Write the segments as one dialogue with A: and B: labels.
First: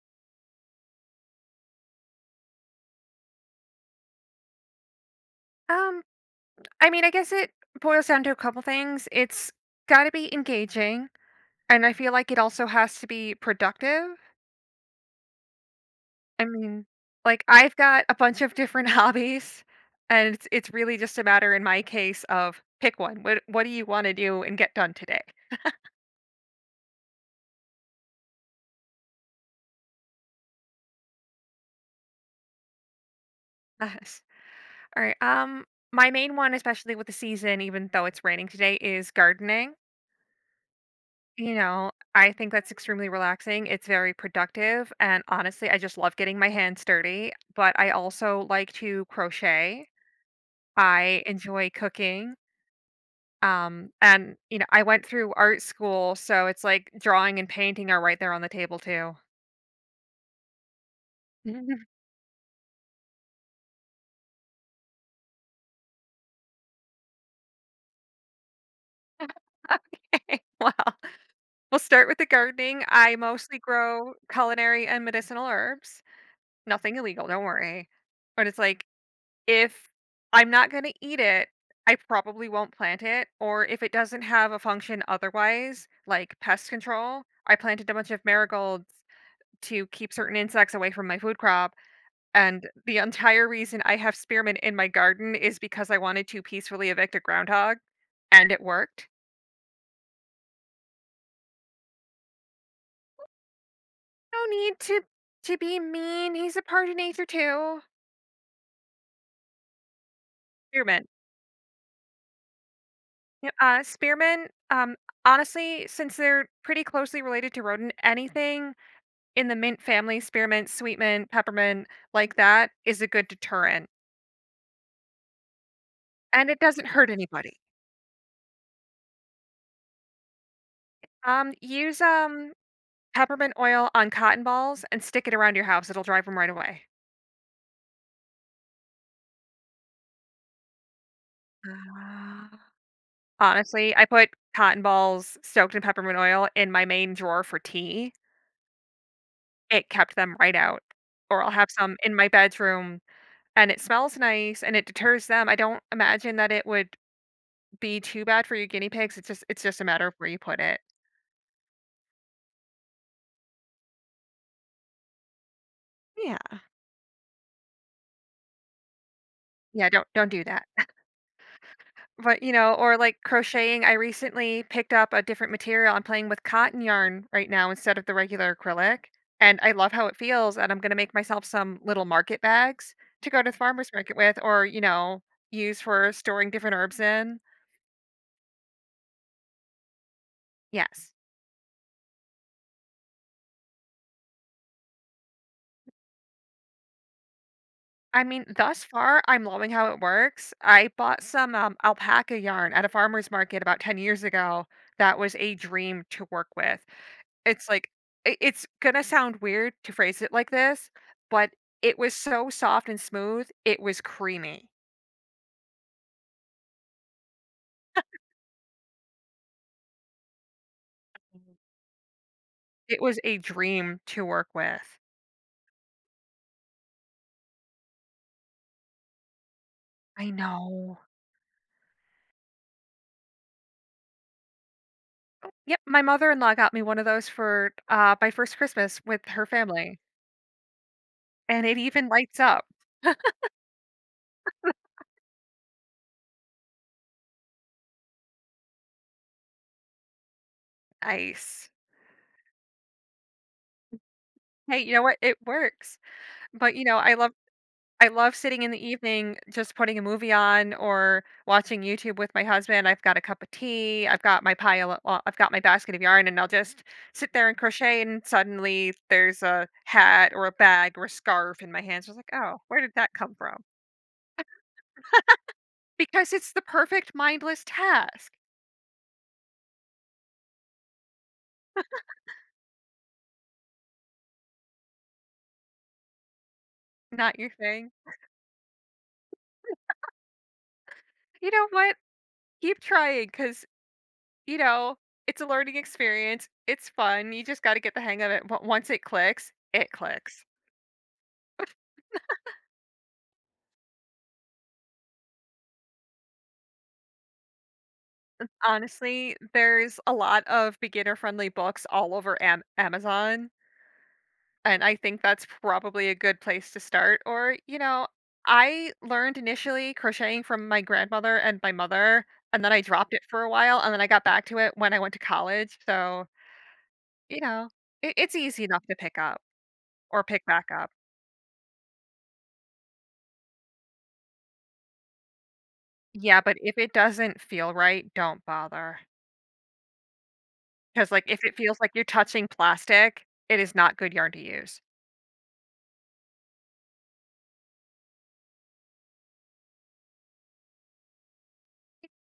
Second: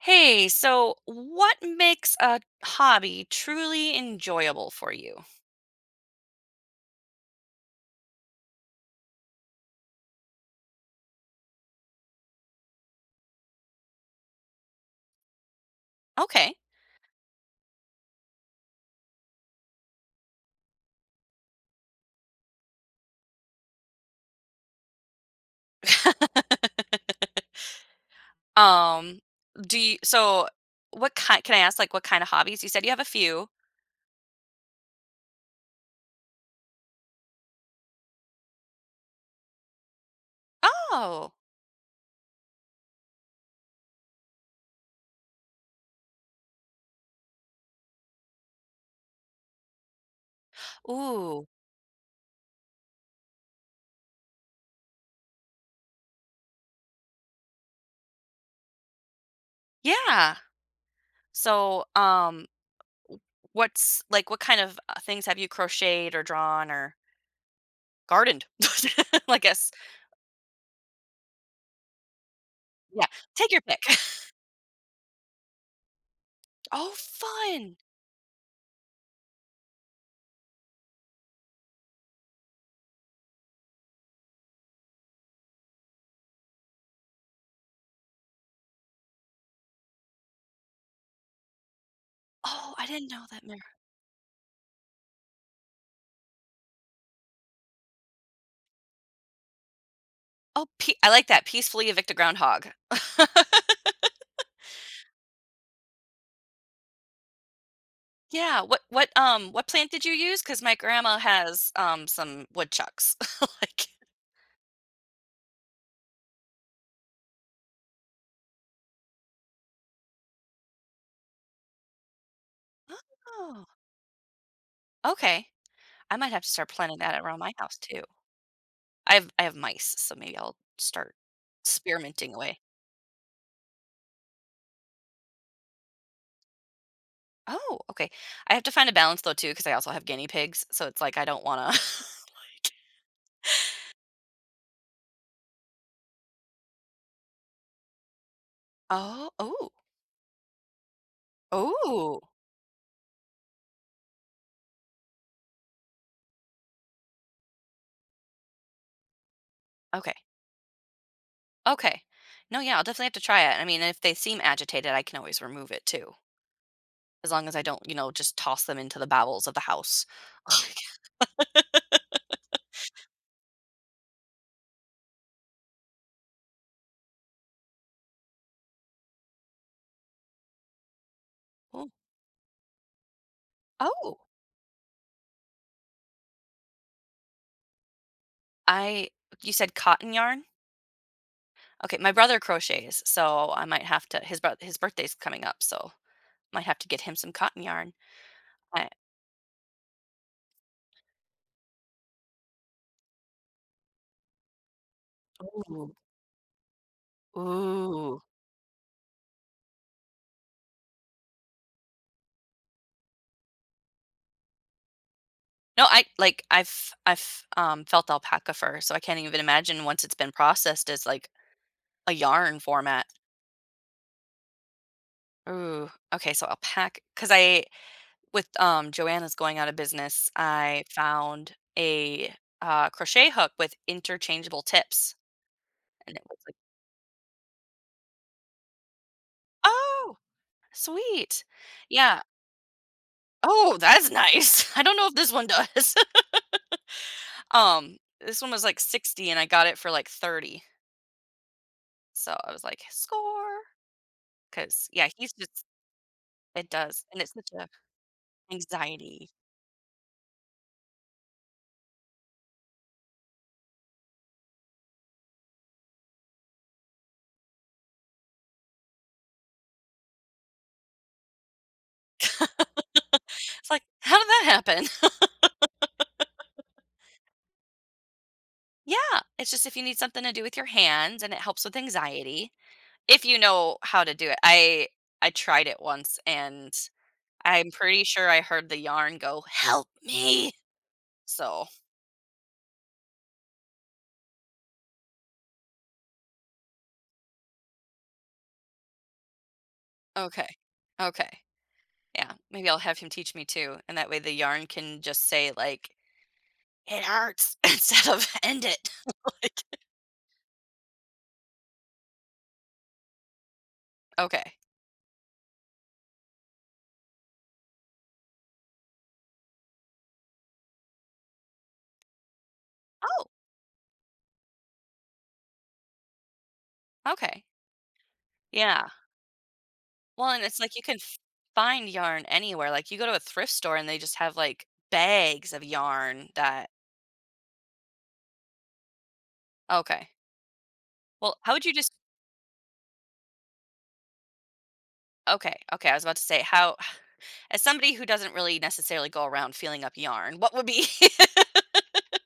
A: Hey, so what makes a hobby truly enjoyable for you?
B: Um, I mean, I guess it boils down to a couple things. It's got to be engaging, and I feel like it also has to be productive. I
A: Okay.
B: mean, like I've got a bunch of different hobbies, and it's really just a matter in my case of pick one. What do you want to do and get done today?
A: Um, do you, so what kind, can I ask like what kind of hobbies? You said you have a few.
B: Yes. All right. My main one, especially with the season, even though it's raining today, is gardening.
A: Oh,
B: You know, I think that's extremely relaxing. It's very productive. And honestly, I just love getting my hands dirty. But I also like to crochet. I
A: ooh,
B: enjoy cooking. And, I went through art school. So it's like drawing and painting are right there on the table, too.
A: yeah. So, w- what's like what kind of things have you crocheted or drawn or gardened? I guess.
B: Well, we'll start with the gardening.
A: Yeah.
B: I
A: Take
B: mostly
A: your pick.
B: grow culinary and medicinal herbs.
A: Oh,
B: Nothing illegal, don't
A: fun.
B: worry. But it's like if I'm not gonna eat it, I probably won't plant it, or if it doesn't have a function otherwise, like pest control, I planted a bunch of marigolds to keep certain insects away from my food crop, and
A: Oh, I
B: the
A: didn't know that.
B: entire
A: Mirror.
B: reason I have spearmint in my garden is because I wanted to peacefully evict a groundhog, and it worked.
A: Oh, I like that. Peacefully evict a groundhog.
B: No need to be mean, he's a part of nature too.
A: Yeah, what what plant did you use? Cause my
B: Spearmint.
A: grandma has, some woodchucks,
B: Yep,
A: like
B: spearmint, honestly, since they're pretty closely related to rodent, anything in the mint family, spearmint, sweet mint, peppermint, like that is a good
A: oh,
B: deterrent,
A: okay. I might have to
B: and it
A: start
B: doesn't
A: planting
B: hurt
A: that around
B: anybody.
A: my house too. I have mice, so maybe I'll start
B: Use,
A: experimenting away.
B: peppermint oil on cotton balls and stick it around your house, it'll drive them right away.
A: Oh, okay. I have to find a balance though too, because I also have guinea pigs, so it's like I don't wanna.
B: Ah. Honestly, I put cotton balls soaked in peppermint oil in my main drawer for tea.
A: Oh, oh,
B: It kept them right out, or I'll have some in
A: oh.
B: my bedroom, and it smells nice and it deters them. I don't imagine that it would be too bad for your guinea pigs, it's just a matter
A: Okay,
B: of where you put it.
A: okay. No, yeah, I'll definitely have to try it. I mean, if they seem agitated, I can always remove it too,
B: Yeah.
A: as long as I don't, you know, just toss them into the bowels of the
B: Yeah, don't
A: house.
B: don't do that. But, you know, or like crocheting, I recently picked up a different material. I'm playing with cotton yarn right now instead of the regular acrylic, and I love how it feels, and I'm gonna make myself some little market bags to go to the farmer's market
A: Oh,
B: with or, you know, use for storing different herbs in.
A: I you said cotton yarn?
B: Yes.
A: Okay, my brother crochets, so I might have to his brother, his birthday's coming up, so might have to get him some cotton yarn.
B: I mean, thus
A: I
B: far, I'm loving how it works. I bought some, alpaca yarn at a farmer's market about 10 years ago that was a
A: ooh,
B: dream to work with. It's like
A: ooh.
B: I it's gonna sound weird to phrase it like this, but it was so soft and smooth, it was creamy.
A: No, I like I've felt alpaca fur, so I can't even imagine once it's been processed as, like,
B: Mhm.
A: a yarn
B: It
A: format.
B: was a dream to work with.
A: Ooh, okay, so alpaca because I with, Joanna's going out of business,
B: I
A: I
B: know.
A: found a, crochet hook with interchangeable tips,
B: Yep, my
A: and it was
B: mother-in-law
A: like,
B: got me one of those for, my first Christmas with her family,
A: "Oh!" Sweet.
B: and it even
A: Yeah.
B: lights up.
A: Oh, that's nice. I don't know if this one does. um, this one was like 60 and I got it for like 30.
B: Nice.
A: So I was like, score.
B: Hey,
A: Cause
B: you know
A: yeah,
B: what?
A: he's
B: It
A: just,
B: works,
A: it
B: but, you know,
A: does. And it's such a
B: I love sitting in the
A: anxiety.
B: evening, just putting a movie on or watching YouTube with my husband. I've got a cup of tea. I've got my pile of, well, I've got my basket of yarn, and I'll just sit there and crochet. And suddenly there's a hat or a bag or a scarf in my hands. I was like, oh, where did that come from?
A: It's like, how did that happen?
B: Because it's the perfect mindless task,
A: Yeah. It's just if you need something to do with your hands and it helps with anxiety, if you know how to do it. I tried it once and
B: not your
A: I'm
B: thing.
A: pretty sure I heard the yarn go, help me.
B: You
A: So,
B: know what? Keep trying because, you know, it's a learning experience. It's fun. You just got to get the hang of it. But once it clicks, it clicks.
A: okay. Okay. Yeah, maybe I'll have him teach me too, and that way the yarn can just say like, "It hurts" instead of "End it."
B: Honestly,
A: Like
B: there's a lot of beginner-friendly books all over Am Amazon,
A: okay.
B: and I think that's probably a good place to start, or, you know, I learned initially crocheting from my grandmother and my mother, and then I dropped it
A: Oh,
B: for a while, and then I got back to it when I went to college, so, you
A: okay.
B: know, it's easy enough
A: Yeah.
B: to pick up or
A: Well, and
B: pick
A: it's
B: back
A: like you
B: up.
A: can f find yarn anywhere, like, you go to a thrift store and they just have, like, bags of yarn
B: Yeah, but
A: that
B: if it doesn't feel right, don't bother.
A: okay.
B: Because, like,
A: Well,
B: if
A: how
B: it
A: would you
B: feels like
A: just
B: you're touching plastic, it is not good yarn to use.
A: okay, okay, I was about to say how as somebody who doesn't really necessarily go around feeling up yarn, what would be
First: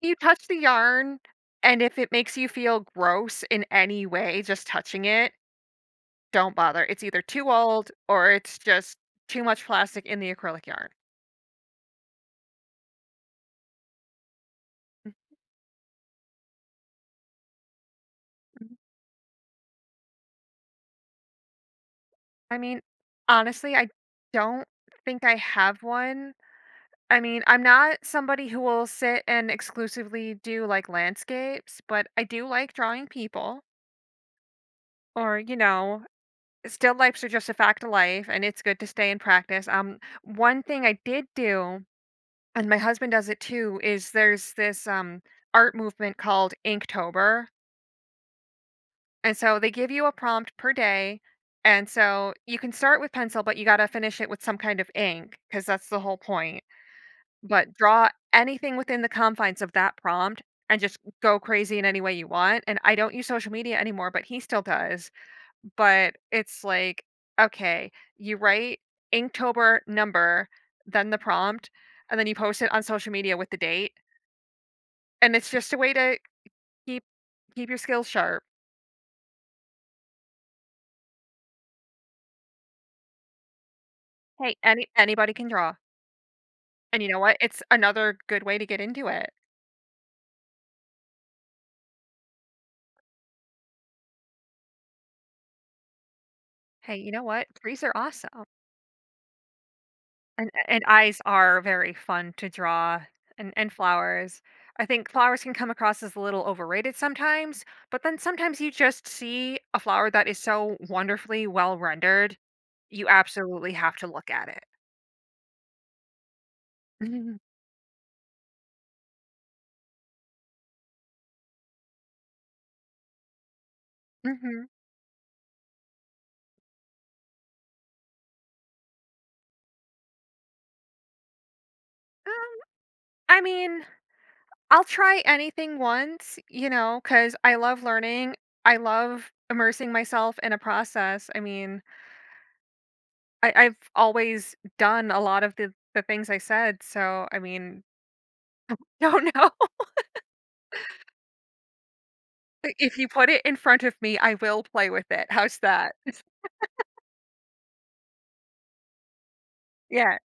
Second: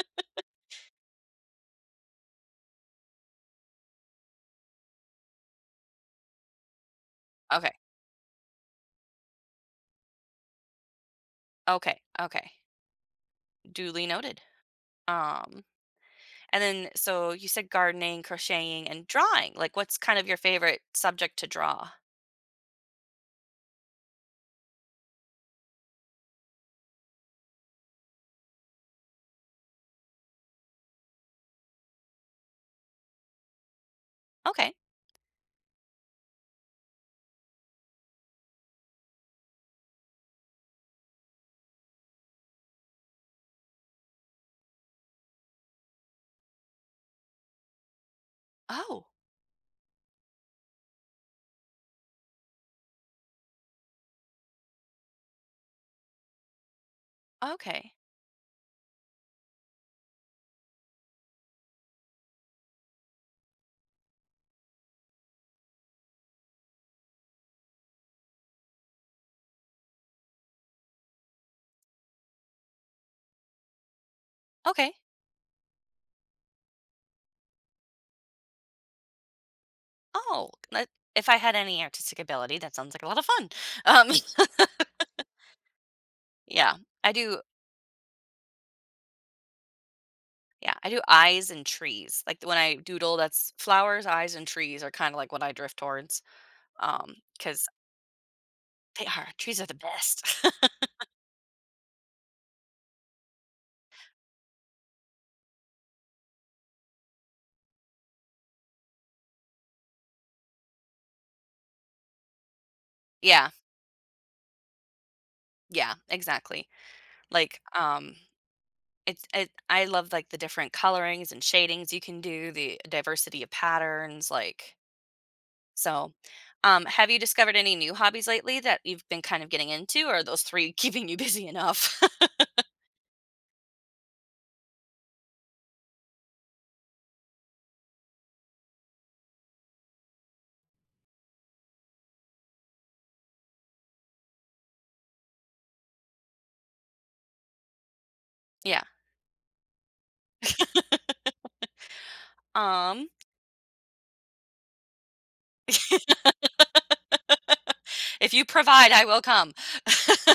B: You touch the yarn, and if it makes you feel gross in any way just touching it, don't bother. It's either too
A: okay,
B: old or it's just too much plastic in the acrylic yarn.
A: okay. Duly noted. Um, and then, so you said gardening,
B: Mhm.
A: crocheting, and drawing. Like, what's kind of your favorite subject to draw?
B: I mean, honestly, I don't think I have one. I mean, I'm not somebody who will sit and exclusively do like landscapes, but I do like drawing people
A: Okay.
B: or, you know, still lifes are just a fact of life and it's good to stay in practice. One thing I did do and my husband does it too is there's this art movement called inktober,
A: Oh,
B: and so they give you a prompt per day, and so you can start with pencil but you got to finish it with some kind of ink because that's the whole point, but
A: okay.
B: draw anything within the confines of that prompt and just go crazy in any way you want. And I don't use social media anymore but he still does. But it's like, okay, you write inktober number, then the prompt, and then you post it on social media with the date.
A: Okay.
B: And it's just a way to keep keep your skills sharp.
A: Oh, that- if I had any artistic ability, that sounds like a lot of fun. Um,
B: Hey, anybody can draw,
A: yeah,
B: and you
A: I
B: know what?
A: do.
B: It's another good way to get into it.
A: Yeah, I do eyes and trees. Like when I doodle, that's flowers, eyes, and trees are kind of like what I drift towards.
B: Hey, you know what?
A: Because
B: Trees are awesome,
A: they are trees are the best.
B: and eyes are very fun to draw, and flowers. I think flowers can come across as a little overrated sometimes, but then sometimes you just see a flower that is so wonderfully well rendered, you
A: Yeah,
B: absolutely have to look at it.
A: yeah, exactly.
B: Mhm,
A: Like, it's it I love, like, the different colorings and shadings you can do, the diversity of patterns,
B: mhm.
A: like so, have you discovered any new hobbies lately that you've been kind of getting into, or are those 3 keeping you busy enough?
B: Um, I mean, I'll try anything once, you know, because I love learning. I love immersing myself in a process. I mean, I've always done a lot of the things I said, so, I mean,
A: Yeah,
B: don't know. If you
A: um,
B: put it in front of me, I will play with it. How's that?
A: "If you provide, I will come."
B: Yeah.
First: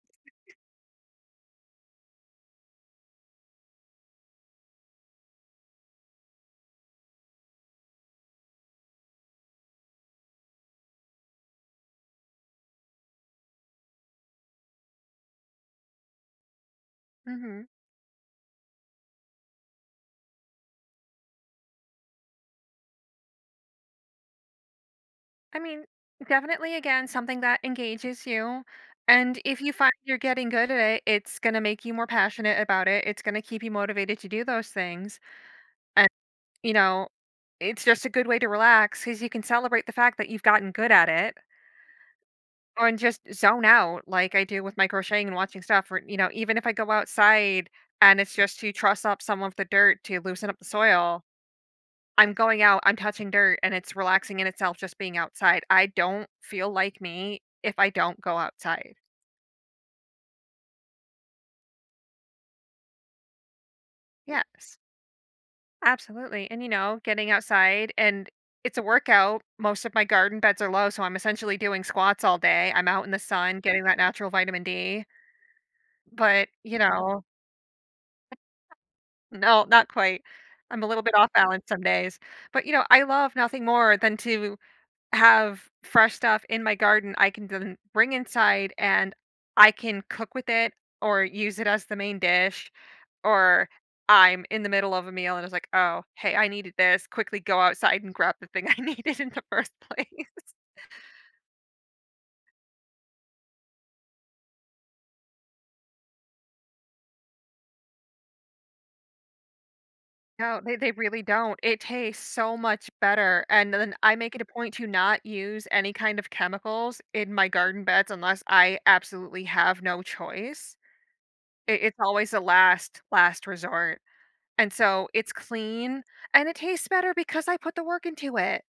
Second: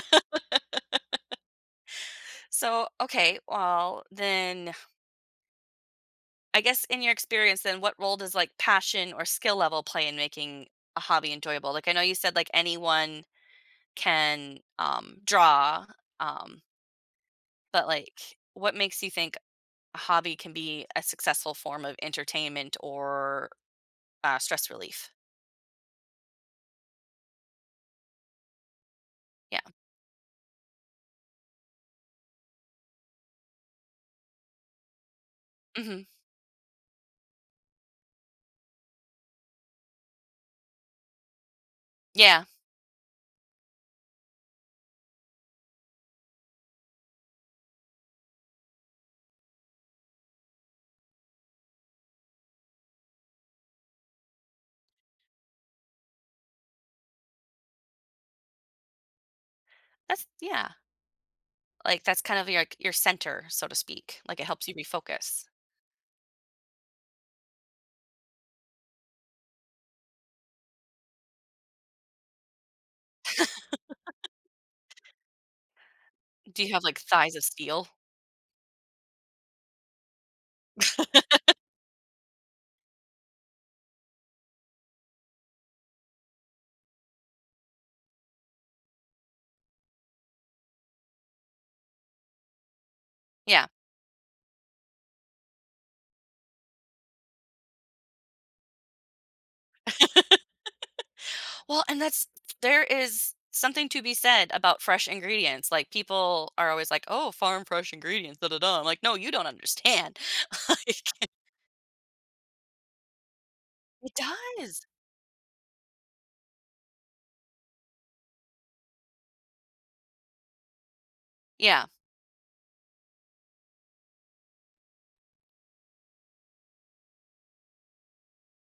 A: So, okay, well, then, I guess in your experience, then what role does, like, passion or skill level play in making a hobby enjoyable? Like, I know you said, like, anyone can, draw, um,
B: Mhm.
A: but, like, what makes you think a hobby can be a successful form of entertainment or, stress relief?
B: I mean, definitely, again, something that engages you, and if
A: Yeah.
B: you find you're getting good at it, it's gonna make you more passionate about it. It's gonna keep you motivated to do those things.
A: Mhm.
B: You know, it's just a good way to relax because you can celebrate the fact that you've gotten good at it,
A: Yeah.
B: or and just zone out like I do with my crocheting and watching stuff or, you know, even if I go outside and it's just to truss up some of the dirt to loosen up the soil, I'm going out, I'm touching dirt, and it's relaxing in itself just being outside. I don't feel like me if I don't go outside.
A: That's yeah. Like, that's kind of your, like, your center, so to speak. Like, it helps you
B: Yes.
A: refocus.
B: Absolutely. And you know, getting outside, and it's a workout. Most of my garden beds are low, so I'm essentially doing squats all day. I'm out in the sun getting that natural vitamin D. But,
A: Do you
B: you
A: have, like,
B: know,
A: thighs of steel?
B: no, not quite. I'm a little bit off balance some days. But, you know, I love nothing more than to have fresh stuff in my garden I can then bring inside and I can cook with it or use it as the main dish.
A: Yeah.
B: Or I'm in the middle of a meal and it's like, "Oh, hey, I needed this. Quickly go outside and grab the thing I needed in the first place."
A: Well, and that's there is something to be said about fresh ingredients. Like, people are always like, "Oh, farm fresh ingredients, da da da." I'm like, "No, you don't understand."
B: No, they really
A: Like,
B: don't. It tastes so much better, and then
A: it
B: I make it a point
A: does.
B: to not use any kind of chemicals in my garden beds unless I absolutely have no choice.
A: Yeah.
B: It's always a last, last resort, and so it's clean, and it tastes better because I put the work into it.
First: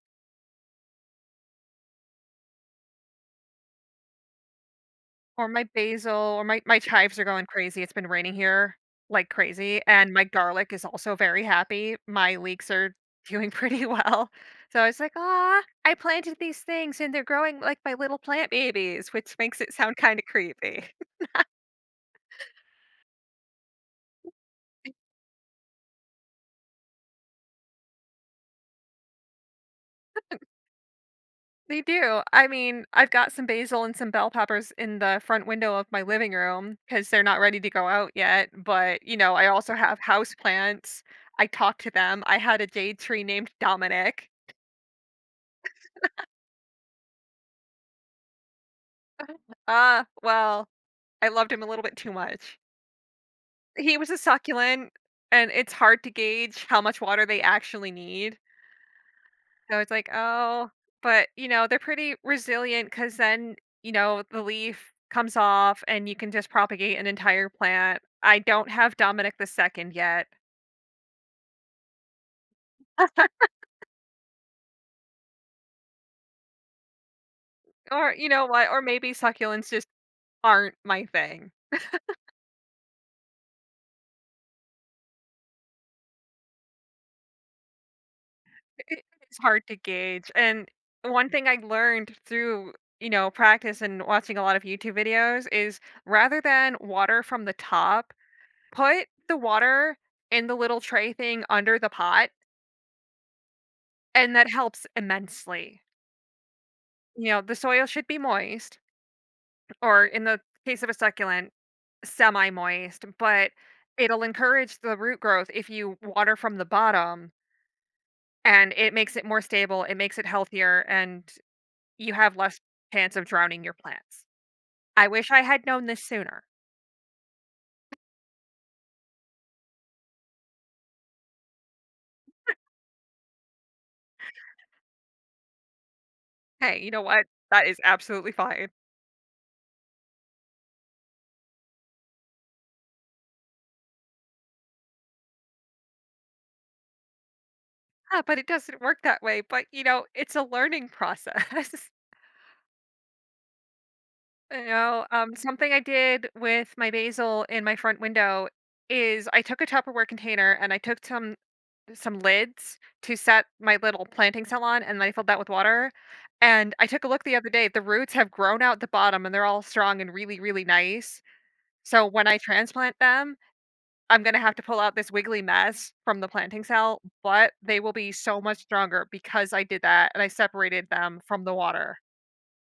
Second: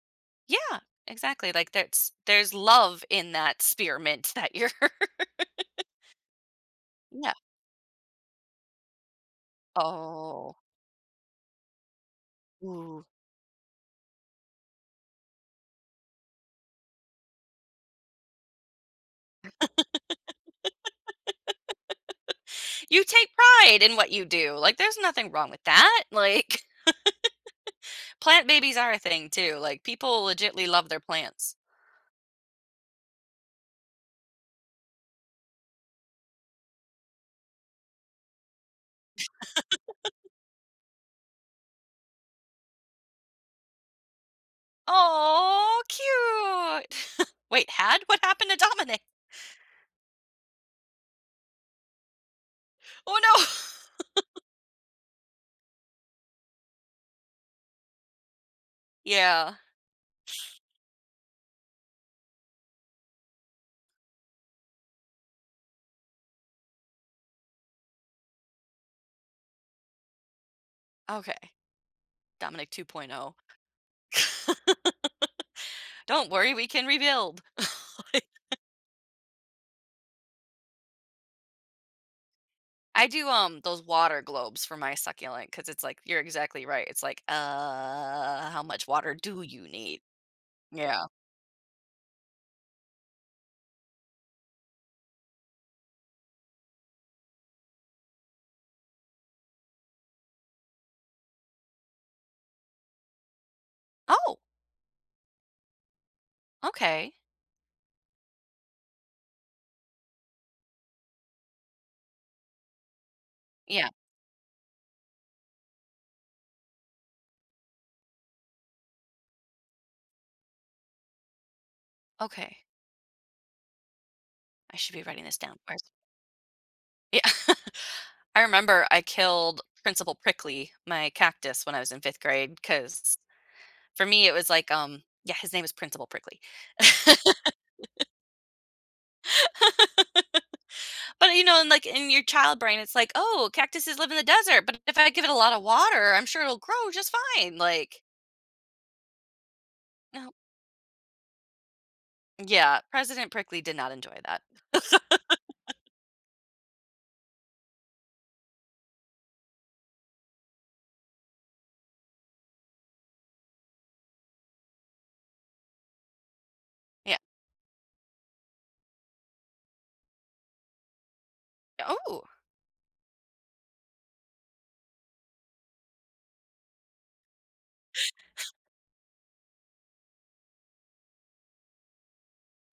A: Yeah, exactly, like, there's love in that spearmint that you're
B: Or my basil or my chives are
A: Yeah.
B: going crazy, it's been raining here like crazy, and my
A: Oh,
B: garlic is also very happy, my leeks are
A: ooh.
B: doing pretty well. So I was like, ah, I planted these things and they're growing like my little plant babies," which makes it sound kinda creepy.
A: You take pride in what you do, like, there's nothing wrong with that, like, plant babies are a thing too, like, people legitly love their plants.
B: They do, I mean, I've got some basil and some bell peppers in the front window of my living room because 'cause they're not ready to go out yet, but, you know, I also have house plants. I talk to them, I had a jade tree named Dominic.
A: Oh, cute. Wait, had? What happened to Dominic?
B: Ah, well, I loved him a little bit too much.
A: Oh, no.
B: He was a succulent, and it's hard to gauge how much water they actually need.
A: Yeah,
B: So it's like, oh, but you know, they're pretty resilient because then, you know, the leaf comes off and you can just propagate an entire plant. I don't have Dominic the second yet.
A: okay. Dominic 2.0. Don't worry, we can rebuild.
B: Or you know what? Or maybe succulents just aren't my thing.
A: I do, those water globes for my succulent because it's like you're exactly right. It's like, how much water
B: It's
A: do
B: hard
A: you
B: to
A: need?"
B: gauge, and
A: Yeah.
B: one thing I learned through, you know, practice and watching a lot of YouTube videos is rather than water from the top, put the water in the little tray thing under the pot, and
A: Oh,
B: that helps immensely.
A: okay.
B: You know, the soil should be moist, or in the case of a succulent, semi-moist, but
A: Yeah,
B: it'll encourage the root growth if you water from the bottom, and it makes it more stable, it makes it healthier, and you have
A: okay.
B: less chance of drowning your plants.
A: I should be
B: I
A: writing
B: wish
A: this
B: I
A: down.
B: had
A: Where's
B: known this sooner.
A: yeah. I remember I killed Principal Prickly, my cactus, when I was in 5th grade. Because for me, it was like, yeah, his name was Principal Prickly.
B: Hey, you know what? That is absolutely fine.
A: But, you know, and, like, in your child brain, it's like, "Oh, cactuses live in the desert, but if I give it a lot of water, I'm sure it'll grow just fine." Like,
B: Ah, but it doesn't work that way. But you know,
A: no.
B: it's a learning process.
A: Yeah, President Prickly did not enjoy that.
B: You know, something I did with my basil in my front window is I took a Tupperware container and I took some lids to set my little planting cell on, and I filled that with water. And I took a
A: Yeah.
B: look the other day. The roots have grown out the bottom, and they're all strong and really, really nice. So
A: Oh,
B: when I transplant them, I'm gonna have to pull out this wiggly mess from the planting cell, but they will be so much stronger because I did that and I separated them from the water.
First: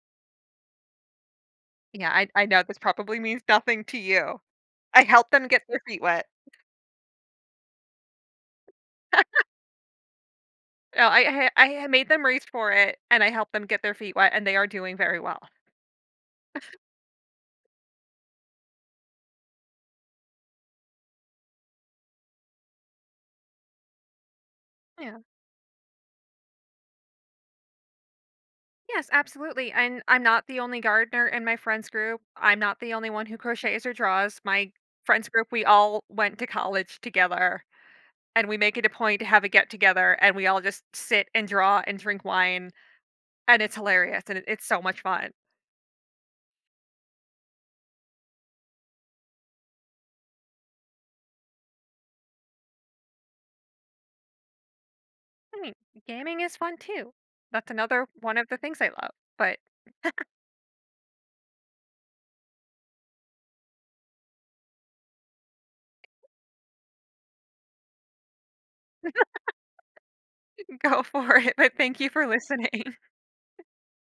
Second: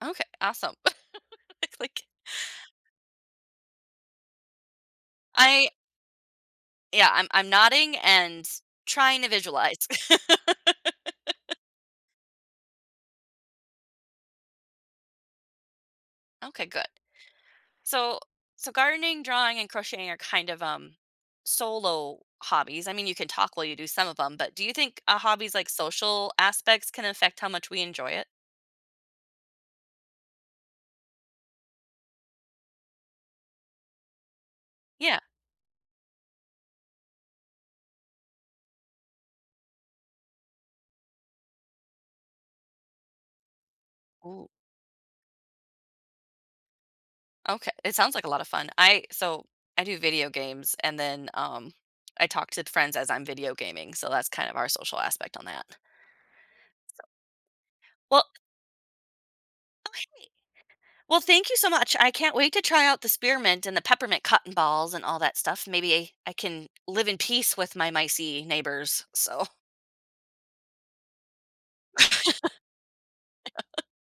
A: okay, awesome. Like,
B: Yeah, I know this probably means nothing to you. I helped them get
A: I
B: their feet wet.
A: yeah, I'm nodding and trying to visualize.
B: No, I made them reach for it, and I helped them get their feet wet, and they are doing very well.
A: Okay, good. So so gardening, drawing, and crocheting are kind of, solo hobbies. I mean, you can talk while you do some of them, but do you think
B: Yeah.
A: a hobby's, like, social aspects can affect how much we enjoy it?
B: Yes, absolutely, and I'm not the only gardener in my friends group. I'm not the only one who crochets or draws. My
A: Yeah.
B: friends group, we all went to college together, and we make it a point to have a get together and we all just sit and draw and drink wine, and it's hilarious and
A: Ooh.
B: it's so much fun.
A: Okay, it sounds like a lot of fun. I so I do video games and then I talk to friends as I'm video gaming, so that's kind of our social aspect on
B: I
A: that.
B: mean, gaming is fun too. That's another
A: Well,
B: one of the things I love. But
A: okay. Well, thank you so much. I can't wait to try out the spearmint and the peppermint cotton balls and all that stuff. Maybe I can live in peace with my micey neighbors. So
B: go for it. But thank you for listening.